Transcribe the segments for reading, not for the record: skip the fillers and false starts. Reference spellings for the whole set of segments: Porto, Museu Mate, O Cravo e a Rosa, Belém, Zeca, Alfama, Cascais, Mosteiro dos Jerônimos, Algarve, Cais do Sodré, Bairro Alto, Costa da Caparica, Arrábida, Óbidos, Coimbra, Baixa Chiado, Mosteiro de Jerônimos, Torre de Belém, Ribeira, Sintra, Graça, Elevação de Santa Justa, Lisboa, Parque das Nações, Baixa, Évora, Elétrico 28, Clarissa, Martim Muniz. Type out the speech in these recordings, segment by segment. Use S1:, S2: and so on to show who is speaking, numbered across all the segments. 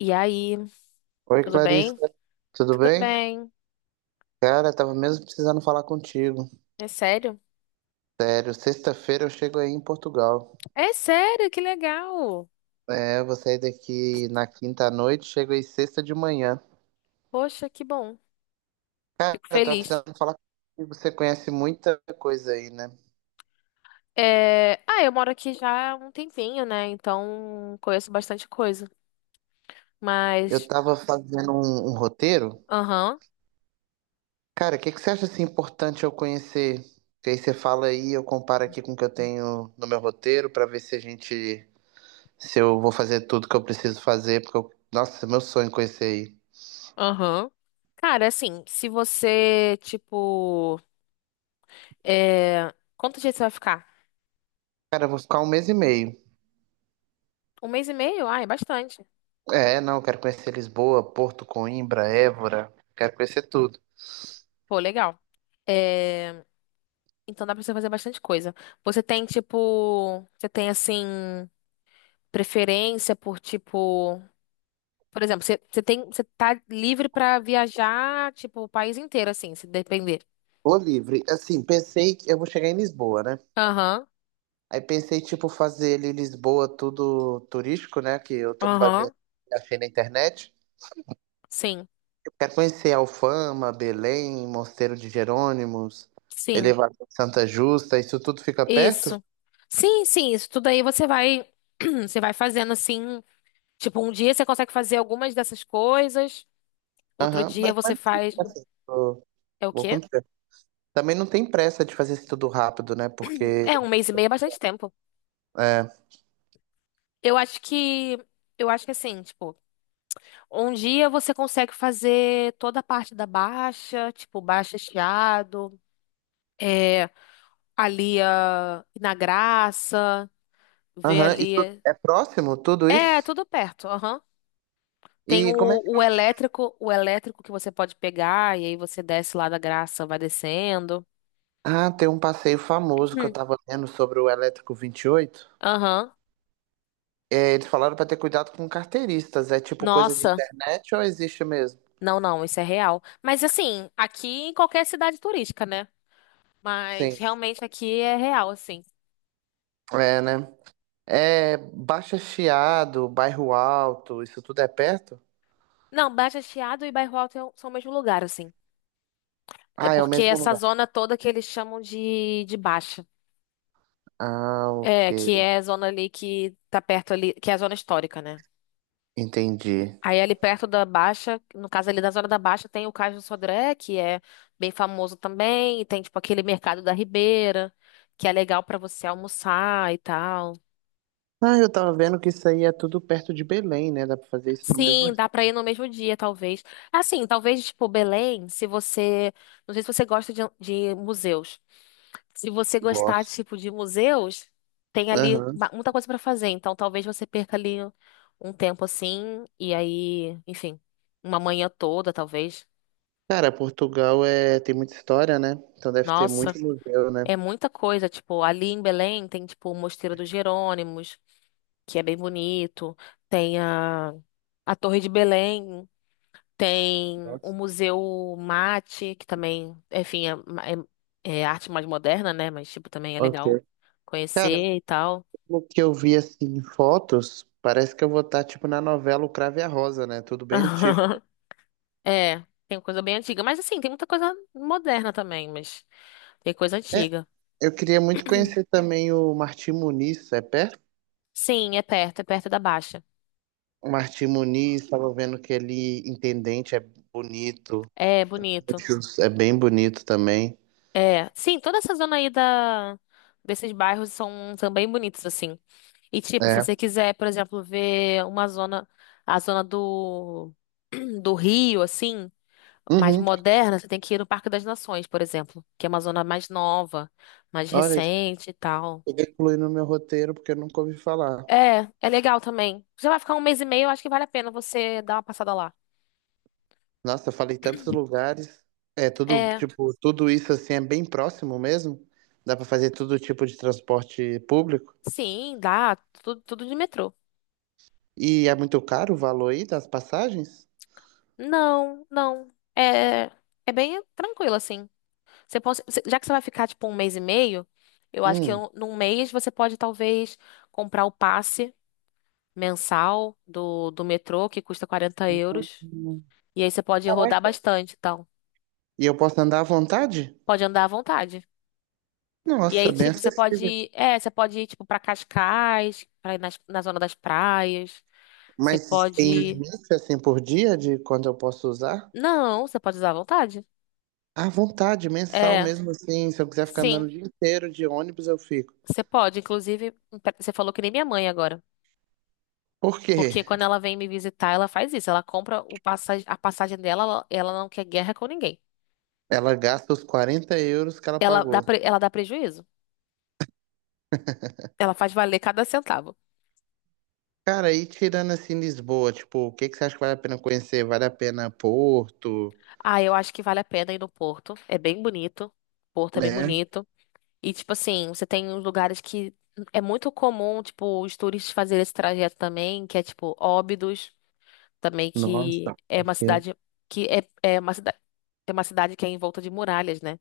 S1: E aí,
S2: Oi,
S1: tudo
S2: Clarissa,
S1: bem?
S2: tudo
S1: Tudo
S2: bem?
S1: bem.
S2: Cara, tava mesmo precisando falar contigo.
S1: É sério?
S2: Sério, sexta-feira eu chego aí em Portugal.
S1: É sério, que legal.
S2: É, eu vou sair daqui na quinta à noite, chego aí sexta de manhã.
S1: Poxa, que bom.
S2: Cara,
S1: Fico
S2: eu tava
S1: feliz.
S2: precisando falar contigo, você conhece muita coisa aí, né?
S1: É, ah, eu moro aqui já há um tempinho, né? Então conheço bastante coisa.
S2: Eu
S1: Mas,
S2: tava fazendo um roteiro.
S1: aham,
S2: Cara, o que que você acha assim importante eu conhecer? Que aí você fala aí, eu comparo aqui com o que eu tenho no meu roteiro pra ver se a gente, se eu vou fazer tudo que eu preciso fazer, porque eu, nossa, meu sonho é conhecer aí.
S1: aham. Cara, assim, se você, tipo, quanto dia você vai ficar?
S2: Cara, eu vou ficar um mês e meio.
S1: Um mês e meio? Ah, é bastante.
S2: É, não, quero conhecer Lisboa, Porto, Coimbra, Évora, quero conhecer tudo.
S1: Pô, legal. É, Então dá pra você fazer bastante coisa. Você tem assim, preferência por tipo, por exemplo, você tem, você tá livre pra viajar, tipo, o país inteiro assim, se depender.
S2: Tô livre. Assim, pensei que eu vou chegar em Lisboa, né?
S1: Aham.
S2: Aí pensei, tipo, fazer ali Lisboa tudo turístico, né? Que eu tô me baseando
S1: Aham.
S2: no que achei na internet.
S1: Sim.
S2: Eu quero conhecer Alfama, Belém, Mosteiro de Jerônimos,
S1: Sim.
S2: Elevação de Santa Justa, isso tudo fica perto?
S1: Isso. Sim, sim, isso tudo aí você vai, você vai fazendo assim, tipo, um dia você consegue fazer algumas dessas coisas, outro
S2: Aham,
S1: dia
S2: mas,
S1: você faz.
S2: assim, vou,
S1: É o
S2: vou com
S1: quê?
S2: tempo. Também não tem pressa de fazer isso tudo rápido, né? Porque
S1: É um mês e meio, é bastante tempo.
S2: é,
S1: Eu acho que eu acho que assim, tipo, um dia você consegue fazer toda a parte da baixa, tipo, baixa Chiado. É, Ali na Graça, ver
S2: aham,
S1: ali.
S2: isso
S1: É,
S2: é próximo, tudo
S1: é
S2: isso?
S1: tudo perto, aham.
S2: E
S1: Tem
S2: como é
S1: o,
S2: que
S1: o elétrico, o elétrico que você pode pegar, e aí você desce lá da Graça, vai descendo.
S2: Ah, tem um passeio famoso que eu
S1: Uhum.
S2: tava lendo sobre o Elétrico 28.
S1: Aham.
S2: É, eles falaram pra ter cuidado com carteiristas. É tipo coisa de
S1: Nossa,
S2: internet ou existe mesmo?
S1: não, não, isso é real. Mas assim, aqui em qualquer cidade turística, né? Mas
S2: Sim,
S1: realmente aqui é real, assim.
S2: é, né? É Baixa Chiado, Bairro Alto, isso tudo é perto?
S1: Não, Baixa Chiado e Bairro Alto são o mesmo lugar, assim. É
S2: Ah, é o
S1: porque
S2: mesmo
S1: essa
S2: lugar.
S1: zona toda que eles chamam de Baixa.
S2: Ah, ok.
S1: É, que é a zona ali que tá perto ali, que é a zona histórica, né?
S2: Entendi.
S1: Aí ali perto da Baixa, no caso ali da zona da Baixa, tem o Cais do Sodré, que é bem famoso também, e tem tipo aquele mercado da Ribeira, que é legal pra você almoçar e tal.
S2: Ah, eu tava vendo que isso aí é tudo perto de Belém, né? Dá pra fazer isso no mesmo.
S1: Sim, dá pra ir no mesmo dia, talvez. Assim, talvez tipo Belém, se você, não sei se você gosta de museus. Se você gostar,
S2: Gosto.
S1: tipo, de museus, tem ali
S2: Aham.
S1: muita coisa para fazer. Então, talvez você perca ali um tempo assim, e aí, enfim, uma manhã toda, talvez.
S2: Cara, Portugal é, tem muita história, né? Então deve ter
S1: Nossa,
S2: muito museu, né?
S1: é muita coisa. Tipo, ali em Belém tem, tipo, o Mosteiro dos Jerônimos, que é bem bonito. Tem a Torre de Belém. Tem o Museu Mate, que também, enfim, é arte mais moderna, né? Mas, tipo, também é legal
S2: Ok. Cara,
S1: conhecer e tal.
S2: pelo que eu vi assim em fotos, parece que eu vou estar tipo na novela O Cravo e a Rosa, né? Tudo bem antigo.
S1: É, tem coisa bem antiga. Mas assim, tem muita coisa moderna também, mas tem coisa
S2: É,
S1: antiga.
S2: eu queria muito conhecer também o Martim Muniz, é perto?
S1: Sim, é perto da Baixa.
S2: O Martim Muniz, estava vendo que ele intendente é bonito,
S1: É bonito.
S2: é bem bonito também.
S1: É. Sim, toda essa zona aí da... desses bairros são, são bem bonitos, assim. E tipo, se
S2: É.
S1: você quiser, por exemplo, ver uma zona, a zona do, do Rio, assim, mais
S2: Uhum.
S1: moderna, você tem que ir no Parque das Nações, por exemplo, que é uma zona mais nova, mais
S2: Olha,
S1: recente e tal.
S2: eu vou incluir no meu roteiro porque eu nunca ouvi falar.
S1: É, é legal também. Você vai ficar um mês e meio, eu acho que vale a pena você dar uma passada lá.
S2: Nossa, eu falei tantos lugares. É tudo,
S1: É,
S2: tipo, tudo isso assim é bem próximo mesmo? Dá para fazer todo tipo de transporte público?
S1: sim, dá, tudo de metrô.
S2: E é muito caro o valor aí das passagens?
S1: Não, não. É, é bem tranquilo, assim. Você pode, já que você vai ficar, tipo, um mês e meio, eu acho que
S2: Hum.
S1: num mês você pode, talvez, comprar o passe mensal do metrô, que custa 40 euros.
S2: Hum.
S1: E aí você pode rodar
S2: Caraca.
S1: bastante, então.
S2: E eu posso andar à vontade?
S1: Pode andar à vontade. E
S2: Nossa,
S1: aí,
S2: bem
S1: tipo, você
S2: acessível.
S1: pode ir, é, você pode ir, tipo, pra Cascais, pra ir nas- na zona das praias. Você
S2: Mas tem
S1: pode.
S2: limite assim por dia de quando eu posso usar?
S1: Não, você pode usar à vontade.
S2: À vontade, mensal
S1: É,
S2: mesmo assim. Se eu quiser ficar andando
S1: sim,
S2: o dia inteiro de ônibus, eu fico.
S1: você pode. Inclusive, você falou que nem minha mãe agora.
S2: Por quê?
S1: Porque quando ela vem me visitar, ela faz isso. Ela compra o passagem, a passagem dela, ela não quer guerra com ninguém.
S2: Ela gasta os 40 euros que ela
S1: Ela dá,
S2: pagou.
S1: pre- ela dá prejuízo. Ela faz valer cada centavo.
S2: Cara, e tirando assim Lisboa, tipo, o que que você acha que vale a pena conhecer? Vale a pena Porto,
S1: Ah, eu acho que vale a pena ir no Porto. É bem bonito. Porto é bem
S2: né?
S1: bonito. E, tipo assim, você tem uns lugares que é muito comum, tipo, os turistas fazerem esse trajeto também, que é, tipo, Óbidos, também, que
S2: Nossa.
S1: é, uma
S2: Ok.
S1: cidade que é uma cidade, é uma cidade que é envolta de muralhas, né?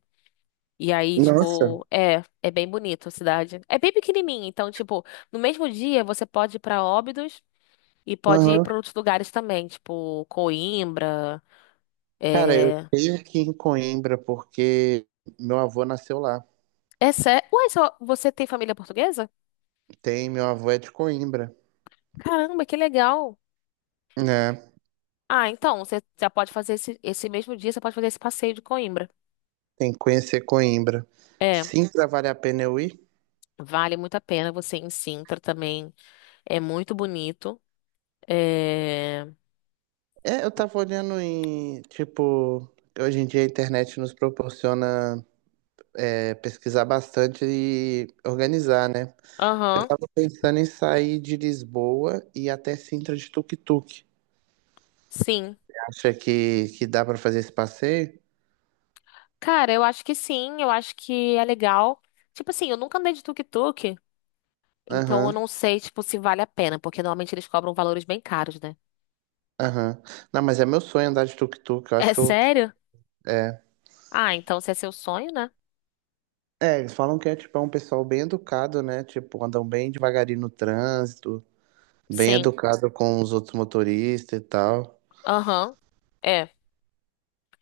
S1: E aí,
S2: Nossa.
S1: tipo, é bem bonito a cidade. É bem pequenininha, então, tipo, no mesmo dia você pode ir pra Óbidos e pode ir
S2: Aham.
S1: pra outros lugares também, tipo, Coimbra,
S2: Cara, eu
S1: é...
S2: tenho que ir em Coimbra porque meu avô nasceu lá.
S1: É sério? Ué, só você tem família portuguesa?
S2: Tem, meu avô é de Coimbra,
S1: Caramba, que legal!
S2: né?
S1: Ah, então, você já pode fazer esse, esse mesmo dia, você pode fazer esse passeio de Coimbra.
S2: Tem que conhecer Coimbra.
S1: É,
S2: Sintra vale a pena eu ir?
S1: vale muito a pena você ir em Sintra também. É muito bonito. É.
S2: É, eu tava olhando em, tipo, hoje em dia a internet nos proporciona pesquisar bastante e organizar, né? Eu
S1: Aham,
S2: tava pensando em sair de Lisboa e ir até Sintra de tuk-tuk.
S1: sim.
S2: Acha que dá pra fazer esse passeio?
S1: Cara, eu acho que sim, eu acho que é legal. Tipo assim, eu nunca andei de tuk-tuk, então eu
S2: Aham,
S1: não sei, tipo, se vale a pena, porque normalmente eles cobram valores bem caros, né?
S2: aham. Não, mas é meu sonho andar de tuk-tuk. Eu acho
S1: É
S2: que eu.
S1: sério?
S2: É.
S1: Ah, então se é seu sonho, né?
S2: É, eles falam que é tipo é um pessoal bem educado, né? Tipo, andam bem devagarinho no trânsito, bem
S1: Sim.
S2: educado com os outros motoristas e tal.
S1: Aham. É.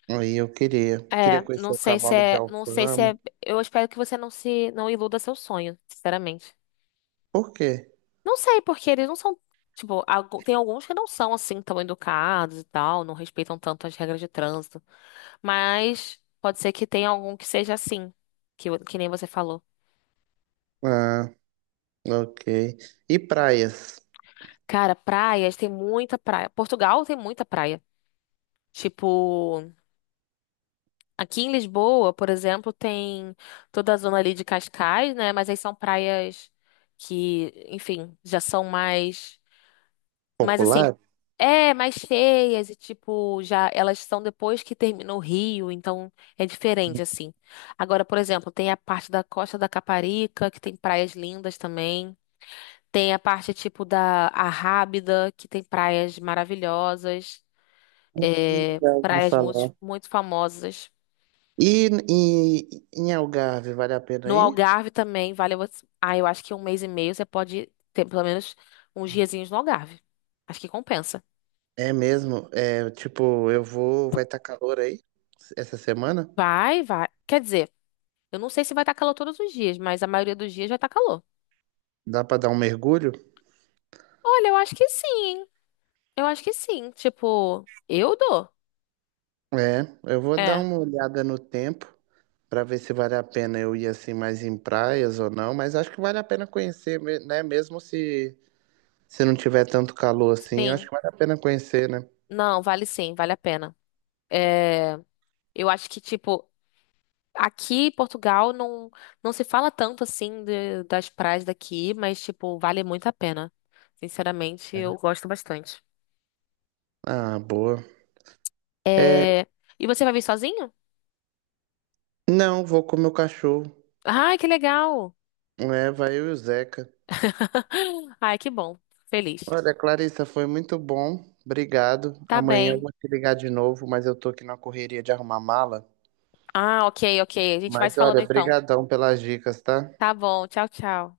S2: Aí eu queria,
S1: É,
S2: queria
S1: não
S2: conhecer o
S1: sei se
S2: cavalo de
S1: é, não sei se
S2: Alfama.
S1: é, eu espero que você não se, não iluda seu sonho, sinceramente.
S2: Por quê?
S1: Não sei, porque eles não são, tipo, tem alguns que não são assim tão educados e tal, não respeitam tanto as regras de trânsito, mas pode ser que tenha algum que seja assim, que, o- que nem você falou.
S2: Ah, ok. E praias
S1: Cara, praias, tem muita praia. Portugal tem muita praia. Tipo, aqui em Lisboa, por exemplo, tem toda a zona ali de Cascais, né? Mas aí são praias que, enfim, já são mais. Mas assim,
S2: populares?
S1: é mais cheias e tipo, já elas são depois que termina o rio, então é diferente assim. Agora, por exemplo, tem a parte da Costa da Caparica, que tem praias lindas também. Tem a parte tipo da Arrábida, que tem praias maravilhosas,
S2: Hum.
S1: é,
S2: Já ouvi
S1: praias muito,
S2: falar.
S1: muito famosas.
S2: E em Algarve, vale a pena
S1: No
S2: ir?
S1: Algarve também, vale você. Ah, eu acho que um mês e meio você pode ter pelo menos uns diazinhos no Algarve. Acho que compensa.
S2: É mesmo, é, tipo, vai estar calor aí essa semana?
S1: Vai, vai. Quer dizer, eu não sei se vai estar calor todos os dias, mas a maioria dos dias vai estar calor.
S2: Dá pra dar um mergulho?
S1: Olha, eu acho que sim, hein? Eu acho que sim. Tipo, eu dou.
S2: É, eu vou dar
S1: É,
S2: uma olhada no tempo para ver se vale a pena eu ir assim mais em praias ou não, mas acho que vale a pena conhecer, né? Mesmo se não tiver tanto calor assim, eu acho
S1: sim.
S2: que vale a pena conhecer, né?
S1: Não, vale sim, vale a pena. É, eu acho que, tipo, aqui em Portugal não, não se fala tanto assim das praias daqui, mas, tipo, vale muito a pena. Sinceramente, eu
S2: É.
S1: gosto bastante.
S2: Ah, boa. É,
S1: É, e você vai vir sozinho?
S2: não, vou com o meu cachorro.
S1: Ai, que legal!
S2: É, vai eu e o Zeca.
S1: Ai, que bom. Feliz.
S2: Olha, Clarissa, foi muito bom. Obrigado.
S1: Tá
S2: Amanhã eu
S1: bem.
S2: vou te ligar de novo, mas eu tô aqui na correria de arrumar mala.
S1: Ah, ok, ok. A gente vai se
S2: Mas
S1: falando
S2: olha,
S1: então.
S2: brigadão pelas dicas, tá?
S1: Tá bom, tchau, tchau.